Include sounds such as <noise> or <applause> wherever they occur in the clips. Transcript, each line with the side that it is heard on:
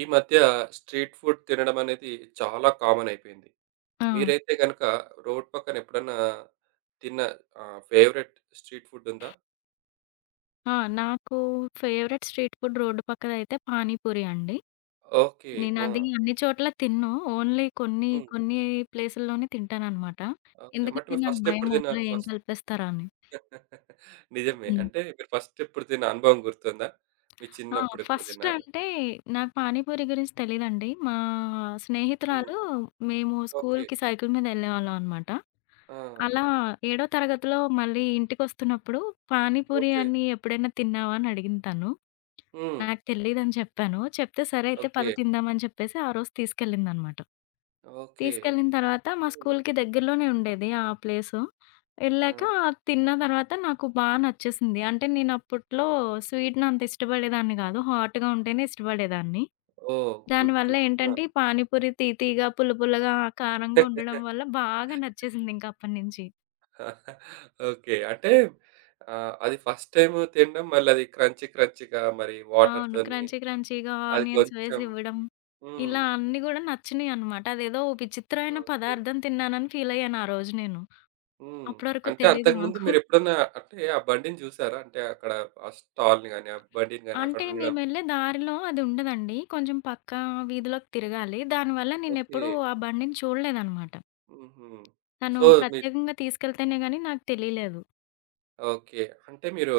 right: ఈ మధ్య street food తినడం అనేది చాలా కామన్ అయిపోయింది.
left: ఆ!
right: మీరైతే గనక రోడ్ పక్కన ఎప్పుడన్నా తిన్న ఫేవరెట్ స్ట్రీట్ ఫుడ్ ఉందా?
left: ఆ! నాకు ఫేవరెట్ స్ట్రీట్ ఫుడ్ రోడ్డు పక్కదైతే పానీపూరి అండి.
right: ఓకే. ఆ!
left: నేనది అన్ని చోట్ల తినను. ఓన్లీ కొన్ని
right: హ్మ్.
left: కొన్ని ప్లేసుల్లోనే తింటాననమాట.
right: ఓకే. బట్
left: ఎందుకంటే
right: మీరు
left: నాకు
right: ఫస్ట్
left: భయం
right: ఎప్పుడు
left: అందులో
right: తిన్నారు?
left: ఏం
right: ఫస్ట్.
left: కలిపేస్తారా అని.
right: <laughs> నిజమే.
left: హ్మ్.
right: అంటే మీరు ఫస్ట్ ఎప్పుడు తిన్న అనుభవం గుర్తుందా? మీ
left: ఆ!
right: చిన్నప్పుడు ఎప్పుడు
left: ఫస్ట్
right: తిన్నారు?
left: అంటే నాకు పానీపూరి గురించి తెలీదండి. మా
right: హ్మ్.
left: స్నేహితురాలు మేము
right: ఓకే.
left: స్కూలుకి సైకిల్ మీద వెళ్ళేవాళ్ళం అనమాట.
right: ఆ!
left: అలా ఏడో తరగతిలో మళ్ళీ ఇంటికొస్తున్నప్పుడు పానీపూరి
right: ఓకే.
left: అని ఎప్పుడైనా తిన్నావా అని అడిగింది తను.
right: హ్మ్.
left: నాకు తెలీదని చెప్పాను. చెప్తే సరే అయితే పద
right: ఓకే.
left: తిందామని చెప్పేసి ఆ రోజు తీసుకెళ్ళిందనమాట.
right: ఓకే.
left: తీసుకెళ్ళిన తర్వాత మా
right: హ్మ్.
left: స్కూల్‌కి దగ్గరలోనే ఉండేది ఆ ప్లేసు.
right: ఆ!
left: ఎళ్ళాక తిన్న తర్వాత నాకు బా నచ్చేసింది. అంటే నేను అప్పట్లో స్వీట్‌ని అంత ఇష్టపడేదాన్ని గాదు. హాట్‌గా ఉంటేనే ఇష్టపడేదాన్ని.
right: ఓహ్! గుడ్.
left: దానివల్ల
right: గుడ్.
left: ఏంటంటే ఈ పానీపూరి తీయ తీయగా, పుల్ల పుల్లగా, కారంగా ఉండడం
right: <laughs> ఆ!
left: వల్ల బాగా నచ్చేసింది ఇంక అప్పటినుంచి.
right: ఓకే. అంటే అది ఫస్ట్ టైము తినడం మళ్ళది క్రంచీ క్రంచీగా మరి
left: అవును.
right: వాటర్‌తోని
left: క్రంచీ క్రంచీగా
right: అది
left: ఆనియన్స్
right: కొంచెం.
left: వేసివ్వడం.
right: హ్మ్.
left: ఇలా అన్నీ గూడా నచ్చినియనమాట. అదేదో ఓ విచిత్రమైన
right: ఓకే.
left: పదార్థం తిన్నానని ఫీలయ్యాను ఆ రోజు నేను.
right: హ్మ్.
left: అప్పటివరకు
right: అంటే
left: తెలీదు
right: అంతకుముందు
left: నాకు.
right: మీరెప్పుడన్నా అంటే ఆ బండిని చూసారా? అంటే అక్కడ ఆ స్టాల్‌ని గాని, ఆ బండిని గాని అక్కడ
left: అంటే
right: ఉండడం.
left: మేమెళ్ళే దారిలో అది ఉండదండి. కొంచెం పక్క వీధిలోకి తిరగాలి. దానివల్ల
right: ఓకే.
left: నేనెప్పుడూ ఆ బండిని చూడలేదనమాట.
right: హుహు.
left: తను
right: సో, మీ
left: ప్రత్యేకంగా తీసుకెళ్తేనే గానీ నాకు తెలీలేదు.
right: ఓకే. అంటే మీరు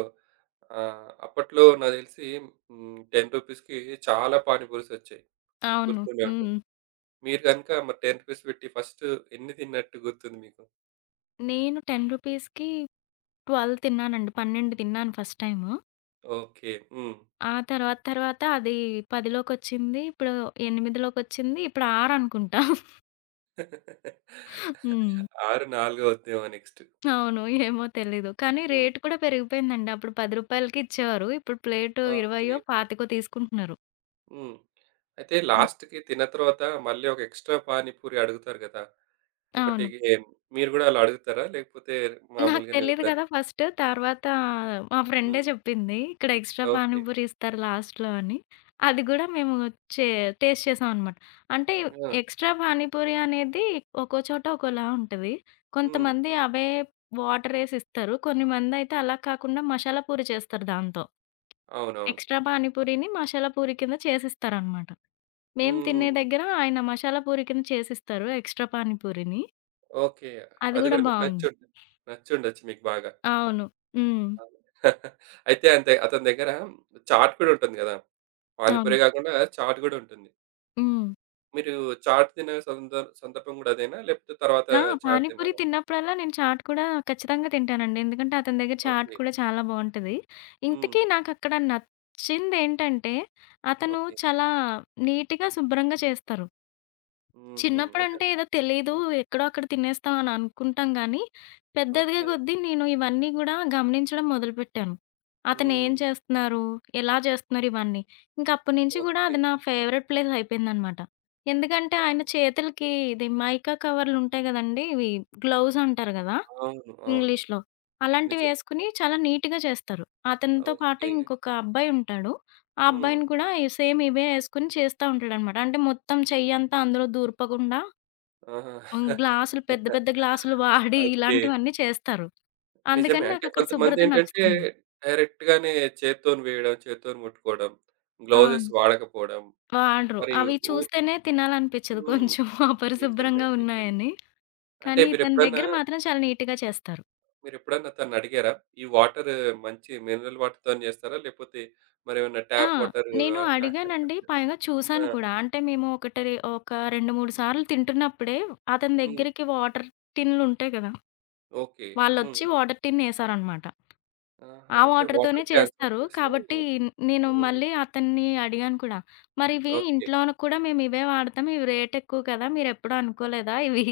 right: అప్పట్లో నాకు తెలిసి. హ్మ్. రూ. 10కి చాలా పానీపూరీసొచ్చాయి. మీకు
left: అవును.
right: గుర్తుండే ఉంటుంది.
left: హ్మ్.
right: మీరు గనుక మరి 10 రూపీస్ పెట్టి ఫస్ట్ ఎన్ని తిన్నట్టు గుర్తుంది మీకు?
left: నేను ₹10కి 12 తిన్నానండి. 12 తిన్నాను ఫస్ట్ టైము.
right: ఓకే. హ్మ్.
left: ఆ తర్వాత తర్వాత అది 10లోకొచ్చింది. ఇప్పుడు 8లోకొచ్చింది. ఇప్పుడు 6 అనుకుంటా.
right: <laughs>
left: హ్మ్.
right: 6, 4 అవుద్దేమో. <laughs> నెక్స్ట్.
left: అవును. ఏమో తెలీదు. కానీ
right: హ్మ్.
left: రేట్ కూడా పెరిగిపోయిందండి. అప్పుడు ₹10కి ఇచ్చేవారు. ఇప్పుడు ప్లేటు 20
right: ఓకే.
left: పాతికో తీసుకుంటున్నారు.
right: హ్మ్. అయితే
left: హ్మ్.
right: లాస్ట్‌కి తిన్న తర్వాత మళ్ళీ ఒక ఎక్స్‌ట్రా పానీపూరి అడుగుతారు కదా! ఒకటి
left: అవును.
right: ఏ- మీరు గూడా అలా అడుగుతారా? లేకపోతే
left: నాకు
right: మామూలుగానే
left: తెలీదు
right: వద్దని.
left: కదా ఫస్ట్. తర్వాత మా ఫ్రెండే
right: హ్మ్.
left: చెప్పింది. ఇక్కడ ఎక్స్‌ట్రా పానీ
right: ఓకే.
left: పూరి ఇస్తారు లాస్ట్‌లో అని. అది గూడా మేము చే టేస్ట్ చేసామనమాట. అంటే
right: ఆ!
left: ఎక్స్‌ట్రా పానీ పూరి అనేది ఒక్కో చోట ఒక్కోలా ఉంటది.
right: హ్మ్.
left: కొంతమంది అవే వాటరేసి ఇస్తారు. కొన్ని మందైతే అలా కాకుండా మసాలా పూరి చేస్తారు దాంతో.
right: అవునవును.
left: ఎక్స్‌ట్రా పానీ పూరిని మసాలా పూరి కింద చేసిస్తారనమాట. మేము తినే
right: హ్మ్.
left: దగ్గర ఆయన మసాలా పూరి కింద చేసిస్తారు ఎక్స్‌ట్రా పానీ పూరిని.
right: ఓకే.
left: అది
right: అది
left: గూడా
right: గూడా మీకు
left: బావుంది.
right: నచ్చుండదు. నచ్చుండొచ్చు మీకు బాగా.
left: అవును. హ్మ్.
right: <laughs> అవును. అయితే అంతే అతని దగ్గర చాట్ కూడా ఉంటుంది గదా!
left: అవును.
right: పానీపూరే గాకుండా చాట్ గూడా ఉంటుంది.
left: హ్మ్.
right: మీరు చాట్ తినే సందర్భం గూడా అదేనా? లేపోతే తర్వాత
left: ఆ!
right: చాట్
left: పానీపూరి
right: తిన్నారా?
left: తిన్నప్పుడల్లా నేను చాట్ కూడా ఖచ్చితంగా తింటానండి. ఎందుకంటే అతని దగ్గర చాట్
right: ఓకే.
left: కూడా చాలా బావుంటది.
right: హ్మ్.
left: ఇంతకీ నాకక్కడ నచ్చిందేంటంటే, అతను
right: ఓకే.
left: చాలా నీట్‌గా, శుభ్రంగా చేస్తారు.
right: హుహు. అంటే
left: చిన్నప్పుడంటే ఏదో తెలీదు.
right: హ్మ్.
left: ఎక్కడో అక్కడ తినేస్తాం అని అనుకుంటాం గానీ, పెద్ద ఎదిగే
right: ఓకే.
left: కొద్దీ నేను ఇవన్నీ గూడా గమనించడం మొదలుపెట్టాను.
right: హ్మ్.
left: అతనేం చేస్తున్నారు? ఎలా చేస్తున్నారు? ఇవన్నీ. ఇంక అప్పటినుంచి గూడా
right: ఓకే.
left: అది నా ఫేవరెట్ ప్లేస్ అయిపోయిందనమాట. ఎందుకంటే ఆయన చేతులకి ఇది మైకా కవర్లుంటాయి గదండీ! ఇవి గ్లౌస్ అంటారు గదా
right: అవును. అవును.
left: ఇంగ్లీష్‌లో.
right: నిజమే.
left: అలాంటివేసుకొని చాలా నీట్‌గా చేస్తారు. అతనితో పాటు
right: ఓకే.
left: ఇంకొక అబ్బాయి ఉంటాడు. ఆ
right: హ్మ్.
left: అబ్బాయిని కూడా సేమ్ ఇవే యేసుకొని చేస్తా ఉంటాడనమాట. అంటే మొత్తం చెయ్యంతా అందులో దూర్పకుండా. హ్మ్.
right: ఆహా!
left: గ్లాసులు పెద్ద పెద్ద గ్లాసులు వాడి
right: ఓకే.
left: ఇలాంటివన్నీ చేస్తారు.
right: నిజమే.
left: అందుకని
right: అంటే
left: నాకక్కడ శుభ్రత
right: కొంతమందేంటంటే
left: నచ్చుతుంది.
right: డైరెక్ట్‌గానే చేత్తోని వేయడం, చేత్తోని ముట్టుకోవడం, గ్లౌజెస్
left: అవును.
right: వాడకపోవడం
left: వాడరు.
right: మరియు
left: అవి
right: ఊర్
left: చూస్తేనే తినాలనిపిచ్చదు
right: హ్మ్.
left: కొంచెం <laughs>
right: నిజమే.
left: అపరిశుభ్రంగా
right: నిజమే.
left: ఉన్నాయని.
right: అంటే
left: కానీ తన
right: మీరెప్పుడన్నా
left: దగ్గర మాత్రం చాలా నీట్‌గా చేస్తారు.
right: మీరెప్పుడన్నా తనడిగారా? ఈ వాటర్ మంచి మినరల్ వాటర్‌తోని చేస్తారా? లేపోతే మరేమన్నా
left: ఆ!
right: Tap water.
left: నేను
right: అట్లా?
left: అడిగానండి. పైగా
right: ఆ!
left: చూసాను కూడా. అంటే మేము ఒక 2, 3 సార్లు తింటున్నప్పుడే అతని
right: హ్మ్.
left: దగ్గరికి వాటర్ టిన్‌లుంటాయి కదా!
right: ఓకే. హ్మ్.
left: వాళ్ళొచ్చి
right: హ్మ్.
left: వాటర్ టిన్ ఏసారనమాట.
right: ఆహా!
left: ఆ
right: అంటే
left: వాటర్‌తోనే
right: వాటర్ క్యాన్స్
left: చేస్తారు.
right: వచ్చేసి.
left: కాబట్టి నేను
right: హ్మ్.
left: మళ్ళీ అతన్ని అడిగాను కూడా. "మరివి
right: ఓకే.
left: ఇంట్లోను కూడా మేము ఇవే వాడతాం. ఇవి రేట్ ఎక్కువ కదా! మీరెప్పుడూ అనుకోలేదా? ఇవి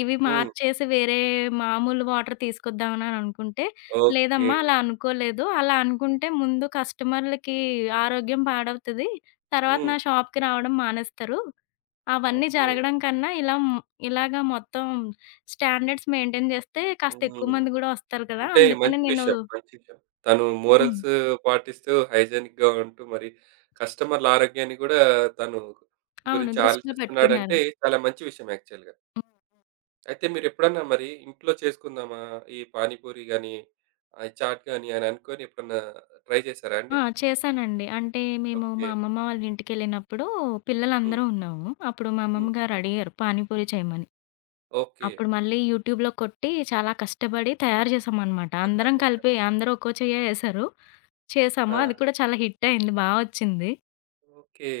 left: ఇవి
right: హ్మ్.
left: మార్చేసి వేరే మామూలు వాటర్ తీసుకొద్దామని" అని అనుకుంటే,
right: ఓకే.
left: "లేదమ్మా అలా అనుకోలేదు. అలా అనుకుంటే ముందు కస్టమర్లకి ఆరోగ్యం పాడవుతది. తర్వాత
right: హ్మ్.
left: నా షాప్‌కి రావడం మానేస్తారు. అవన్నీ
right: ఓకే.
left: జరగడం కన్నా ఇలాగ మొత్తం స్టాండర్డ్స్ మెయింటైన్ చేస్తే కాస్త ఎక్కువ
right: హ్మ్.
left: మంది గూడా వస్తారు కదా!
right: అంటే
left: అందుకని
right: మంచి
left: నేను".
right: విషయం. మంచి విషయం. తను
left: హ్మ్.
right: మోరల్స్ పాటిస్తూ హైజీనిక్‌గా ఉంటూ మరి కస్టమర్ల ఆరోగ్యాన్ని గూడా తను
left: అవును.
right: గురించి
left: దృష్టిలో పెట్టుకున్నారు.
right: ఆలోచిస్తున్నాడంటే చాలా మంచి విషయం యాక్చువల్‌గా.
left: హ్మ్.
right: అయితే మీరెప్పుడన్నా మరి ఇంట్లో చేసుకుందామా? ఈ పానీపూరి గాని, చాట్ గాని అని అనుకోని ఎప్పుడన్నా ట్రై చేశారా అండి?
left: ఆ! చేశానండి. అంటే మేము
right: ఓకే.
left: మా అమ్మమ్మ వాళ్ళ ఇంటికెళ్ళినప్పుడు
right: హ్మ్.
left: పిల్లలందరం ఉన్నాము. అప్పుడు మా అమ్మమ్మ
right: హ్మ్.
left: గారు అడిగారు పానీపూరి చేయమని.
right: ఓకే.
left: అప్పుడు మళ్ళీ యూట్యూబ్‌లో కొట్టి చాలా కష్టపడి తయారు చేశామనమాట. అందరం కలిపి అందరూ ఒక్కో చెయ్య ఏశారు. చేశాము.
right: ఆ!
left: అది కూడా చాలా హిట్ అయింది. బా వచ్చింది.
right: ఓకే.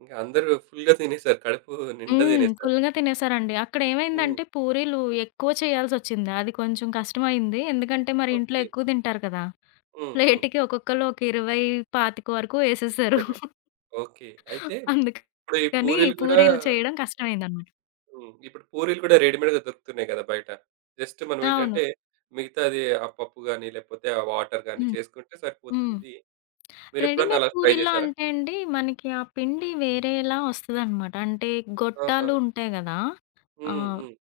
right: ఇంక అందరూ ఫుల్‌గా తినేసారు. కడుపు నిండా
left: హ్మ్.
right: తినేసారు.
left: ఫుల్‌గా తినేసారండి. అక్కడ
right: హ్మ్.
left: ఏమైందంటే పూరీలు ఎక్కువ చేయాల్సొచ్చింది. అది కొంచెం కష్టమైంది. ఎందుకంటే మరి ఇంట్లో
right: ఓకే.
left: ఎక్కువ తింటారు కదా!
right: హ్మ్. హ్మ్.
left: ప్లేట్‌కి ఒక్కొక్కళ్ళు ఒక 20, 25 వరకు ఏసేశారు.
right: నిజమే. ఓకే. అయితే ఇప్పుడు ఈ
left: అందుకని
right: పూరీలు గూడా.
left: పూరీలు చేయడం కష్టమైందనమాట.
right: హ్మ్. ఇప్పుడు పూరీలు కూడా రెడీమేడ్‌గా దొరుకుతున్నాయి కదా! బయట. జస్ట్
left: అవును.
right: మనమేంటంటే మిగతాది ఆ పప్పు గాని, లేకపోతే ఆ వాటర్ గాని
left: హ్మ్.
right: చేసుకుంటే
left: హ్మ్.
right: సరిపోతుంది. మీరెప్పుడన్నా
left: రెడీమేడ్
right: అలా ట్రై
left: పూరీల్లో
right: చేశారా?
left: అంటే అండి, మనకి ఆ పిండి వేరేలా వస్తదనమాట. అంటే
right: ఆహా!
left: గొట్టాలు ఉంటాయి గదా!
right: హ్మ్.
left: ఆహ్,
right: హ్మ్.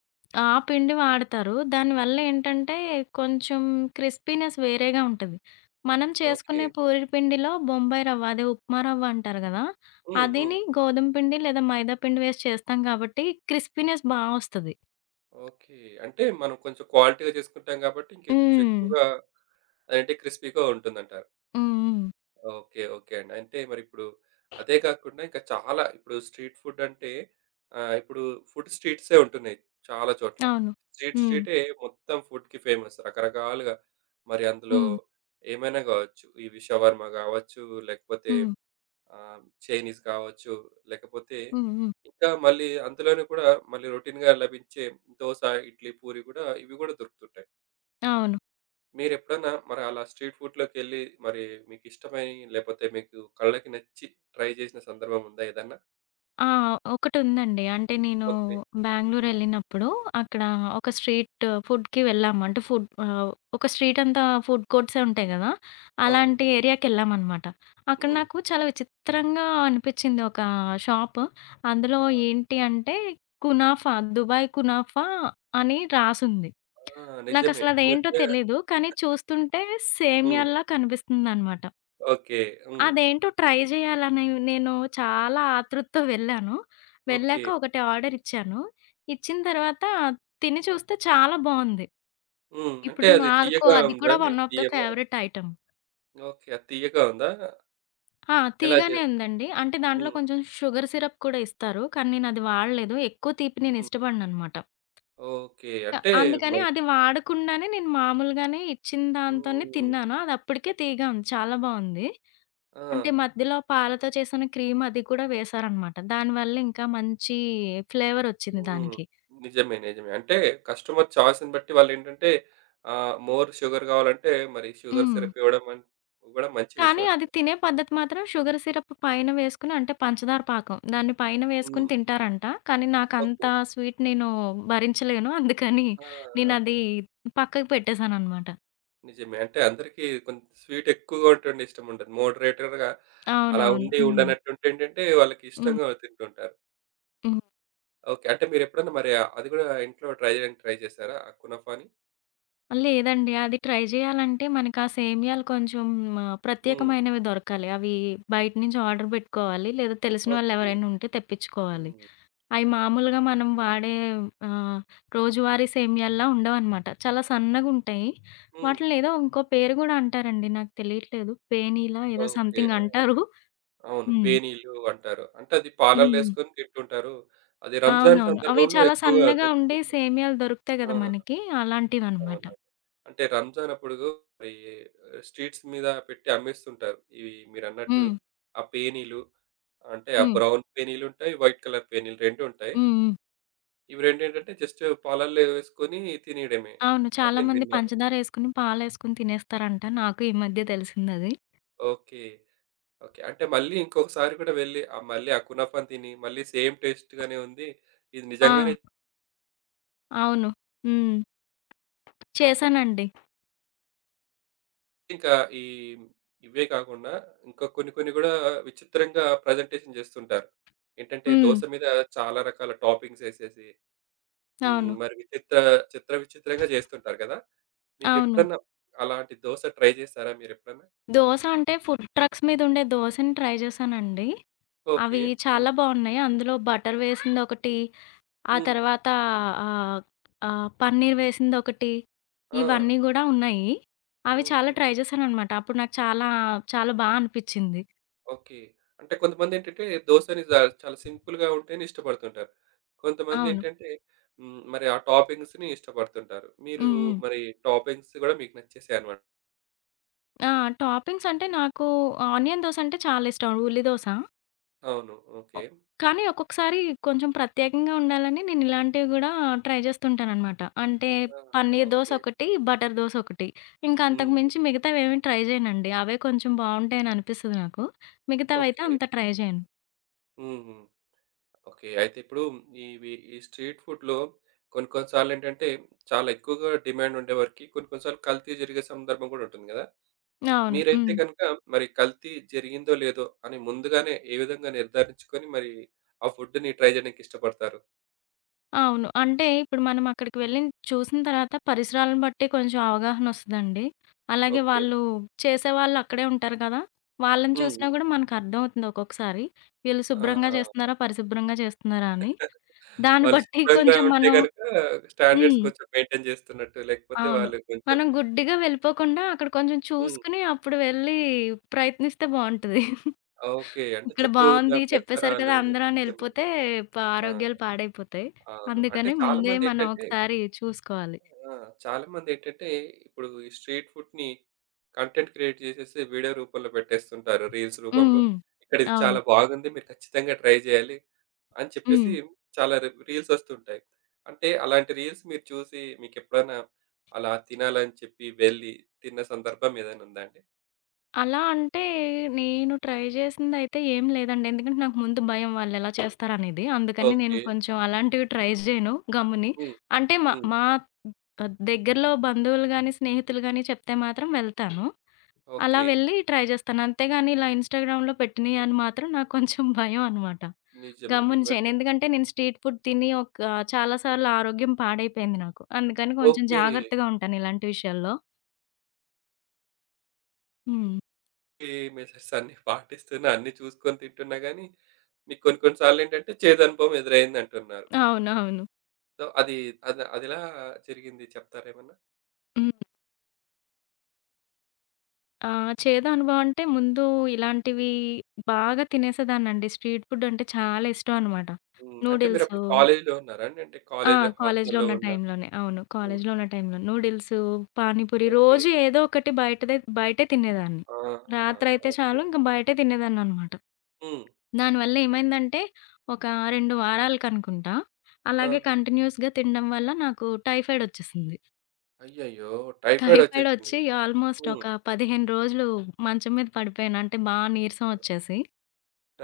left: ఆ పిండి వాడతారు. దానివల్ల ఏంటంటే, కొంచెం క్రిస్పీనెస్ వేరేగా ఉంటది. మనం
right: ఓకే.
left: చేసుకునే పూరీ పిండిలో బొంబాయి రవ్వ, అదే ఉప్మా రవ్వ అంటారు గదా!
right: హ్మ్. హ్మ్.
left: అదిని గోధుమ పిండి లేదా మైదా పిండి వేసి చేస్తాం కాబట్టి, క్రిస్పీనెస్ బా వస్తది.
right: ఓకే. అంటే మనం కొంచెం క్వాలిటీగా చేసుకుంటాం కాబట్టి ఇంకా కొంచెం
left: హ్మ్.
right: ఎక్కువగా అంటే క్రిస్పీ‌గా ఉంటుందంటారు.
left: హ్మ్. హ్మ్.
right: ఓకే. ఓకే అండి. అంటే మరిప్పుడు అదే కాకుండా ఇంకా చాలా ఇప్పుడు స్ట్రీట్ ఫుడ్ అంటే ఇప్పుడు ఫుడ్ స్ట్రీట్సే ఉంటున్నాయి చాలా చోట్ల.
left: అవును.
right: స్ట్రీట్
left: హ్మ్.
right: స్ట్రీటే మొత్తం ఫుడ్‌కి ఫేమస్ రకరకాలుగా. మరి అందులో
left: హ్మ్.
right: ఏమైనా కావచ్చు. ఇవి షవర్మ కావచ్చు లేకపోతే
left: హ్మ్.
right: చైనీస్ కావచ్చు, లేకపోతే
left: హ్మ్. హ్మ్.
right: ఇంకా మళ్ళీ అందులోనే కూడా మళ్ళీ రొటీన్‌గా లభించే దోస, ఇడ్లీ, పూరి గూడా ఇవి గూడా దొరుకుతుంటాయి.
left: అవును.
right: మీరెప్పుడన్నా మరి అలా స్ట్రీట్ ఫుడ్‌లోకెళ్ళి మరి మీకిష్టమై, లేపోతే మీకు కళ్ళకి నచ్చి ట్రై చేసిన సందర్భం ఉందా ఏదన్నా?
left: ఆ! ఒకటుందండి. అంటే నేను
right: ఓకే. హ్మ్.
left: బెంగుళూరెళ్ళినప్పుడు అక్కడ ఒక స్ట్రీట్ ఫుడ్‌కి వెళ్ళాము. ఒక స్ట్రీట్ అంతా ఫుడ్ కోర్ట్సే ఉంటాయి గదా!
right: అవును.
left: అలాంటి ఏరియాకెళ్ళామనమాట. అక్కడ
right: హ్మ్.
left: నాకు చాలా విచిత్రంగా అనిపిచ్చింది ఒక షాప్. అందులో
right: ఆ!
left: ఏంటి అంటే కునాఫా, దుబాయ్ కునాఫా అని రాసుంది.
right: ఆ! నిజమే. ఈ
left: నాకసలదేంటో
right: మధ్య.
left: తెలీదు. కానీ చూస్తుంటే
right: హ్మ్.
left: సేమ్యాల్లా కనిపిస్తుందనమాట.
right: ఓకే. హ్మ్.
left: అదేంటో ట్రై జేయాలని నేను చాలా ఆతృతతో వెళ్ళాను.
right: ఓకే.
left: వెళ్ళాక ఒకటి ఆర్డర్ ఇచ్చాను. ఇచ్చిన తర్వాత తిని చూస్తే చాలా బావుంది.
right: హ్మ్. అంటే
left: ఇప్పుడు
right: అది
left: నాకు
right: తియ్యగా
left: అది
right: ఉందా
left: కూడా
right: అండి?
left: వన్ ఆఫ్ ద
right: తియ్యగా.
left: Favourite item.
right: ఓకే. అది తియ్యగా ఉందా?
left: ఆ!
right: ఎలా జే
left: తీయగానే ఉందండి. అంటే దాంట్లో
right: హ్మ్.
left: కొంచెం షుగర్ సిరప్ కూడా ఇస్తారు. కానీ నేనది వాడలేదు. ఎక్కువ తీపి నేను
right: హ్మ్.
left: ఇష్టపడననమాట.
right: ఓకే. అంటే
left: అందుకని
right: మరి.
left: అది వాడకుండానే నేను మామూలుగానే ఇచ్చిన దాంతోనే
right: హ్మ్.
left: తిన్నాను. అది అప్పటికే తీయగా ఉంది. చాలా బావుంది.
right: ఆ!
left: అంటే మధ్యలో పాలతో చేసిన క్రీమ్ అది కూడా వేశారనమాట. దానివల్ల ఇంకా మంచి ఫ్లేవరొచ్చింది
right: హ్మ్.
left: దానికి.
right: నిజమే. నిజమే. అంటే కస్టమర్ చాయిస్‌ని బట్టి వాళ్ళేంటంటే మోర్ షుగర్ కావాలంటే మరి షుగర్
left: హ్మ్.
right: సిరప్ ఇవ్వడం ఇవ్వడం మంచి విషయం
left: కానీ
right: అక్కడ.
left: అది తినే పద్ధతి మాత్రం షుగర్ సిరప్ పైన వేసుకొని అంటే పంచదార పాకం. దాన్ని పైన
right: హ్మ్.
left: వేసుకొని తింటారంట. కానీ నాకంత
right: ఓకే.
left: స్వీట్ నేను భరించలేను. అందుకని
right: ఆ! అన్
left: నేనది పక్కకు పెట్టేసాననమాట.
right: నిజమే. అంటే అందరికీ కొంత స్వీట్ ఎక్కువగా ఉంటుండే ఇష్టముండదు. మోడరేటర్‌గా అలా
left: అవునవును.
right: ఉండి
left: హ్మ్.
right: ఉండనట్టుంటే ఏంటంటే వాళ్ళకి
left: హ్మ్.
right: ఇష్టంగా తింటుంటారు.
left: హ్మ్.
right: ఓకే. అంటే మీరెప్పుడన్నా మరి అది గూడా ఇంట్లో ట్రై చేయడానికి ట్రై చేసారా? ఆ కునఫాని?
left: లేదండి. అది ట్రై జేయాలంటే మనకా సేమియాలు కొంచెం
right: హ్మ్.
left: ప్రత్యేకమైనవి దొరకాలి. అవి బయట నుంచి ఆర్డర్ బెట్టుకోవాలి. లేదా తెలిసిన
right: ఓకే.
left: వాళ్ళెవరైనా ఉంటే తెప్పిచ్చుకోవాలి.
right: హ్మ్.
left: అయి మామూలుగా మనం వాడే ఆహ్, రోజువారీ సేమియాల్లా ఉండవనమాట. చాలా సన్నగుంటాయి.
right: హ్మ్.
left: వాటిలిని ఏదో ఇంకో పేరు గూడా అంటారండి. నాకు తెలియట్లేదు. పేనీలా ఏదో
right: ఓకే.
left: సంథింగ్
right: ఆ!
left: అంటారు.
right: అవును.
left: హ్మ్.
right: పేనీలు అంటారు. అంటే అది పాలల్లో
left: హ్మ్.
right: ఏసుకొని తింటుంటారు. అది రంజాన్
left: అవునవును. అవి
right: సందర్భంలో
left: చాలా
right: ఎక్కువగా
left: సన్నగా ఉండే
right: దొరుకుతుంటుంది.
left: సేమియాలు దొరుకుతాయి
right: ఆ!
left: గదా మనకి. అలాంటివనమాట.
right: అవునవును. అంటే రంజాన్ అప్పుడు మరి స్ట్రీట్స్ మీద పెట్టి అమ్మేస్తుంటారు. ఇవి మీరన్నట్టు
left: హ్మ్.
right: ఆ పేనీలు అంటే ఆ
left: హ్మ్.
right: బ్రౌన్ పేనీలుంటాయి. వైట్ కలర్ పేనీలు 2 ఉంటాయి.
left: హ్మ్. హ్మ్.
right: ఇవి రెండేంటంటే జస్ట్ పాలల్లో వేసుకొని తినేయడమే
left: అవును.
right: అని నేను
left: చాలామంది
right: విన్నాను.
left: పంచదారేసుకుని, పాలేసుకుని తినేస్తారంట. నాకు ఈ మధ్య తెలిసిందది.
right: ఓకే. ఓకే. అంటే మళ్ళీ ఇంకొకసారి కూడా వెళ్లి మళ్ళీ ఆ కునాఫాను తిని మళ్ళీ సేమ్ టేస్ట్ గానే ఉంది. ఇది
left: ఆ!
right: నిజంగానే
left: అవును. హ్మ్. చేశానండి.
right: ఇంకా ఈ ఇవే కాకుండా ఇంకా కొన్ని కొన్ని కూడా విచిత్రంగా ప్రజెంటేషన్ చేస్తుంటారు. ఏంటంటే
left: హ్మ్.
right: దోస మీద చాలా రకాల టాపింగ్స్ ఏసేసి. హ్మ్.
left: అవును.
right: మరి చిత్ర విచిత్రంగా చేస్తుంటారు కదా!
left: అవును.
right: మీకెప్పుడన్నా అలాంటి దోస ట్రై చేసారా మీరెప్పుడన్నా?
left: దోస అంటే ఫుడ్ ట్రక్స్ మీదుండే దోసని ట్రై చేశానండి.
right: ఓకే.
left: అవి
right: హ్మ్.
left: చాలా బావున్నాయి. అందులో బటర్ వేసిందొకటి, ఆ
right: హ్మ్.
left: తర్వాత ఆహ్, ఆహ్, పన్నీర్ వేసిందొకటి,
right: ఆ!
left: ఇవన్నీ గూడా ఉన్నాయి. అవి
right: హ్మ్.
left: చాలా
right: హ్మ్.
left: ట్రై చేశాననమాట. అప్పుడు నాకు చాలా, చాలా బా అనిపిచ్చింది.
right: ఓకే. అంటే కొంతమందేంటంటే దోసని చాలా సింపుల్‌గా ఉంటేనే ఇష్టపడుతుంటారు.
left: అవును.
right: కొంతమందేంటంటే హ్మ్. మరి ఆ టాపింగ్స్‌ని ఇష్టపడుతుంటారు. మీరు
left: హ్మ్. హ్మ్.
right: మరి టాపింగ్స్ కూడా మీకు నచ్చేసాయన్నమాట.
left: ఆ! టాపింగ్స్ అంటే నాకు ఆనియన్ దోస అంటే చాలా ఇష్టం. ఉల్లి దోస.
right: అవును.
left: ఒ
right: ఓకే.
left: కానీ ఒక్కొక్కసారి కొంచెం ప్రత్యేకంగా ఉండాలని నేను ఇలాంటివి గూడా ట్రై చేస్తుంటాననమాట. అంటే
right: ఆ!
left: పన్నీర్ దోస
right: ఓకే.
left: ఒకటి, బటర్ దోస ఒకటి. ఇంకా అంతకు
right: హ్మ్.
left: మించి మిగతావేమి ట్రై చేయనండి. అవే కొంచెం బావుంటాయని అనిపిస్తది నాకు. మిగతావైతే
right: ఓకే.
left: అంత ట్రై చేయను.
right: హ్మ్. హ్మ్. ఓకే. అయితే ఇప్పుడు ఇవి ఈ స్ట్రీట్ ఫుడ్‌లో కొన్ని కొన్ని సార్లేంటంటే చాలా ఎక్కువగా డిమాండ్ ఉండేవరకి కొన్ని కొన్ని సార్లు కల్తీ జరిగే సందర్భం గూడా ఉంటుంది గదా!
left: అవును.
right: మీరైతే
left: హ్మ్.
right: గనుక మరి కల్తీ జరిగిందో లేదో అని ముందుగానే ఏ విధంగా నిర్ధారించుకొని మరి ఆ ఫుడ్‌ని ట్రై జేయడానికి ఇష్టపడతారు?
left: అవును. అంటే ఇప్పుడు మనం అక్కడికి వెళ్ళి చూసిన తర్వాత పరిసరాలను బట్టి కొంచెం అవగాహనొస్తదండి. అలాగే
right: ఓకే.
left: చేసేవాళ్ళు అక్కడే ఉంటారు కదా! వాళ్ళని
right: హ్మ్. హ్మ్.
left: చూసినా గూడా మనకర్థమవుతుంది ఒక్కొక్కసారి. వీళ్ళు శుభ్రంగా
right: ఆ!
left: చేస్తున్నారా? పరిశుభ్రంగా చేస్తున్నారా అని. దాన్ని
right: వాళ్ళు
left: బట్టి
right: శుభ్రంగా
left: కొంచెం
right: ఉంటే
left: మనం.
right: గనుక
left: హ్మ్.
right: స్టాండర్డ్స్ కొంచెం మెయింటైన్ జేస్తున్నట్టు లేకపోతే
left: అవును.
right: వాళ్ళు కొంచెం.
left: మనం గుడ్డిగా వెళ్ళిపోకుండా అక్కడ కొంచెం
right: హ్మ్.
left: చూసుకొని అప్పుడు వెళ్ళి ప్రయత్నిస్తే బావుంటది.
right: ఓకే. అంటే
left: ఇక్కడ
right: చుట్టూరా
left: బావుంది చెప్పేశారు కదా!
right: పరిసరాలు.
left: అందరూ అని
right: నిజమే.
left: ఎళ్ళిపోతే
right: ఆ!
left: ఆరోగ్యాలు పాడైపోతాయి.
right: అవును. అంటే
left: అందుకని ముందే మనం
right: చాలామందేంటంటే.
left: ఒకసారి చూసుకోవాలి.
right: ఆ! చాలామందేంటంటే ఇప్పుడు ఈ స్ట్రీట్ ఫుడ్‌ని కంటెంట్ క్రియేట్ చేసేసి వీడియో రూపంలో పెట్టేస్తుంటారు రీల్స్
left: హ్మ్.
right: రూపంలో.
left: హ్మ్.
right: ఇక్కడ ఇది చాలా
left: అవును.
right: బాగుంది. మీరు ఖచ్చితంగా ట్రై చేయాలి అని చెప్పేసి
left: హ్మ్.
right: చాలా రీల్స్ వస్తుంటాయి. అంటే అలాంటి రీల్స్ మీరు చూసి మీకెప్పుడైనా అలా తినాలని చెప్పి వెళ్లి తిన్న సందర్భం ఏదైనా ఉందా అండి?
left: అలా అంటే నేను ట్రై చేసిందయితే ఏం లేదండి. ఎందుకంటే నాకు ముందు భయం వాళ్ళెలా చేస్తారనేది. అందుకని నేను
right: ఓకే.
left: కొంచెం అలాంటివి ట్రై చేయను గమ్ముని.
right: హ్మ్.
left: అంటే మా
right: హ్మ్.
left: మా దగ్గరలో బంధువులు గాని, స్నేహితులు గాని చెప్తే మాత్రం వెళ్తాను. అలా
right: ఓకే.
left: వెళ్ళి ట్రై చేస్తాను. అంతేగాని ఇలా ఇన్‌స్టాగ్రామ్‌లో పెట్టినయి అని మాత్రం నాకు కొంచెం <laughs> భయం అనమాట.
right: నిజమే.
left: గమ్మున
right: నిజమే.
left: చేయను.
right: అంటే
left: ఎందుకంటే నేను స్ట్రీట్ ఫుడ్ తిని ఒక చాలా సార్లు ఆరోగ్యం పాడైపోయింది నాకు. అందుకని కొంచెం
right: ఓకే.
left: జాగ్రత్తగా ఉంటాను ఇలాంటి విషయాల్లో. హ్మ్.
right: ఈ మెథడ్స్ అన్నీ పాటిస్తున్నా, అన్నీ చూసుకొని తింటున్నా గానీ, మీకు కొన్ని కొన్ని సార్లేంటంటే చేదనుభవం ఎదురైందంటున్నారు.
left: అవునవును.
right: సో, అది అది అదెలా జరిగింది చెప్తారా ఏమన్నా?
left: హ్మ్. చేదు అనుభవం అంటే ముందు ఇలాంటివి బాగా తినేసేదాన్నండి. స్ట్రీట్ ఫుడ్ అంటే చాలా ఇష్టం అనమాట.
right: హ్మ్. అంటే మీరప్పుడు
left: నూడిల్సు.
right: కాలేజీలో ఉన్నారా అండి? అంటే
left: ఆ!
right: కాలేజా?
left: కాలేజ్‌లో
right: హాస్టల్‌లో
left: ఉన్న
right: ఉన్నారు?
left: టైంలోనే. అవును.
right: హ్మ్.
left: కాలేజ్‌లో ఉన్న టైంలో నూడిల్సు, పానీపూరి
right: ఓకే.
left: రోజు ఏదో ఒకటి బయటే తినేదాన్ని.
right: ఆహా!
left: రాత్రయితే
right: ఓకే.
left: చాలు ఇంక బయటే తినేదాన్ననమాట.
right: హ్మ్.
left: దానివల్ల ఏమైందంటే ఒక 2 వారాలకనుకుంటా
right: ఆ!
left: అలాగే కంటిన్యూయస్‌గా తినడం వల్ల నాకు టైఫాయిడ్ ఒచ్చేసింది.
right: అయ్యయ్యో! టైఫాయిడొచ్చేసింది.
left: టైఫాయిడొచ్చి ఆల్‌మోస్ట్
right: హ్మ్.
left: ఒక 15 రోజులు మంచం మీద పడిపోయాను. అంటే బా నీరసం
right: అయ్యో!
left: వచ్చేసి.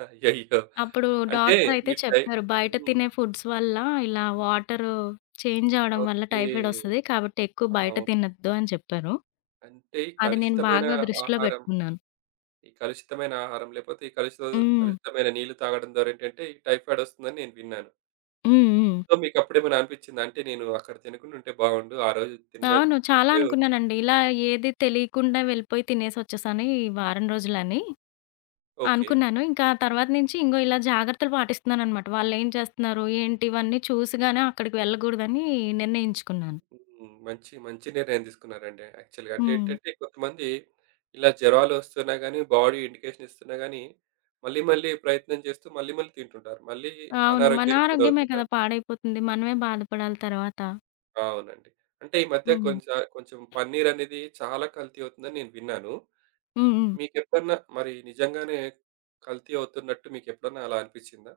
right: అయ్యయ్యో!
left: అప్పుడు
right: అంటే
left: డాక్టరయితే
right: మీ టై
left: చెప్పారు. బయట
right: హ్మ్.
left: తినే ఫుడ్స్ వల్ల ఇలా వాటరు చేంజ్ అవ్వడం వల్ల
right: ఓకే.
left: టైఫాయిడొస్తది. కాబట్టి ఎక్కువ బయట
right: అవును.
left: తినొద్దు అని చెప్పారు.
right: అంటే ఈ
left: అది నేను
right: కలుషితమైన
left: బాగా దృష్టిలో
right: ఆహారం
left: పెట్టుకున్నాను.
right: ఈ కలుషితమైన ఆహారం లేకపోతే ఈ కలుషిత
left: హ్మ్.
right: కలుషితమైన నీళ్లు తాగడం ద్వారా ఏంటంటే ఈ టైఫాయిడ్ వస్తుందని నేను విన్నాను.
left: హ్మ్. హ్మ్.
right: సో, మీకు అప్పుడేమైనా అనిపించిందా? అంటే నేను అక్కడ తినకుండా ఉంటే బాగుండు. ఆ రోజు తిన్న
left: అవును. చాలా
right: అంటే.
left: అనుకున్నానండి. ఇలా ఏది తెలియకుండా వెళ్ళిపోయి తినేసొచ్చేసాను ఈ వారం రోజులని.
right: ఓకే.
left: అనుకున్నాను. ఇంకా తర్వాత నుంచి ఇంగో ఇలా జాగ్రత్తలు పాటిస్తున్నాననమాట. వాళ్ళేం చేస్తున్నారు, ఏంటి ఇవన్నీ చూసిగానే అక్కడికి వెళ్ళకూడదని నిర్ణయించుకున్నాను.
right: హ్మ్. మంచి మంచి నిర్ణయం తీసుకున్నారండి యాక్చువల్‌గా. అంటే
left: హ్మ్.
right: ఏంటంటే కొంతమంది ఇలా జ్వరాలు వస్తున్నా గానీ, బాడీ ఇండికేషన్ ఇస్తున్నా గానీ, మళ్ళీ మళ్ళీ ప్రయత్నం చేస్తూ మళ్ళీ మళ్ళీ తింటుంటారు. మళ్ళీ
left: అవును. మన
right: అనారోగ్యానికి
left: ఆరోగ్యమే కదా
right: గురవుతుంటారు.
left: పాడైపోతుంది. మనమే బాధపడాలి తర్వాత.
right: అవునండి. అంటే ఈ మధ్య
left: హ్మ్.
right: కొంచెం కొంచెం పన్నీర్ అనేది చాలా కల్తీ అవుతుందని నేను విన్నాను.
left: హ్మ్. హ్మ్.
right: మీకెప్పుడన్నా మరి నిజంగానే కల్తీ అవుతున్నట్టు మీకెప్పుడన్నా అలా అనిపిచ్చిందా?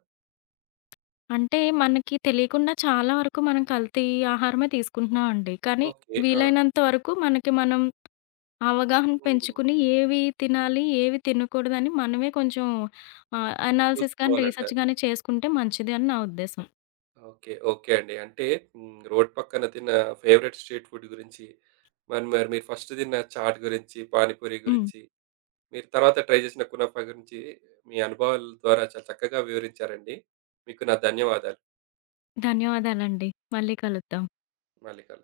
left: అంటే మనకి తెలియకుండా చాలా వరకు మనం కల్తీ ఆహారమే తీసుకుంటున్నామండి. కానీ
right: ఓకే. ఆ!
left: వీలైనంత వరకు మనకి మనం అవగాహన
right: హ్మ్.
left: పెంచుకుని ఏవి తినాలి, ఏవి తినకూడదని మనమే కొంచెం అనాలిసిస్ గాని, రీసెర్చ్
right: చూసుకోవాలంటారు.
left: గాని చేసుకుంటే మంచిది అని నా ఉద్దేశం.
right: ఓకే. ఓకే అండి. అంటే హ్మ్. రోడ్ పక్కన తిన్న ఫేవరెట్ స్ట్రీట్ ఫుడ్ గురించి, మరి మరి మీరు ఫస్ట్ తిన్న చాట్ గురించి, పానీపూరి
left: హ్మ్.
right: గురించి, మీరు తర్వాత ట్రై చేసిన కునఫా గురించి మీ అనుభవాల ద్వారా చాలా చక్కగా వివరించారండి. మీకు నా ధన్యవాదాలు.
left: ధన్యవాదాలండి. మళ్ళీ కలుద్దాం.
right: మళ్ళీ కలుద్దాం.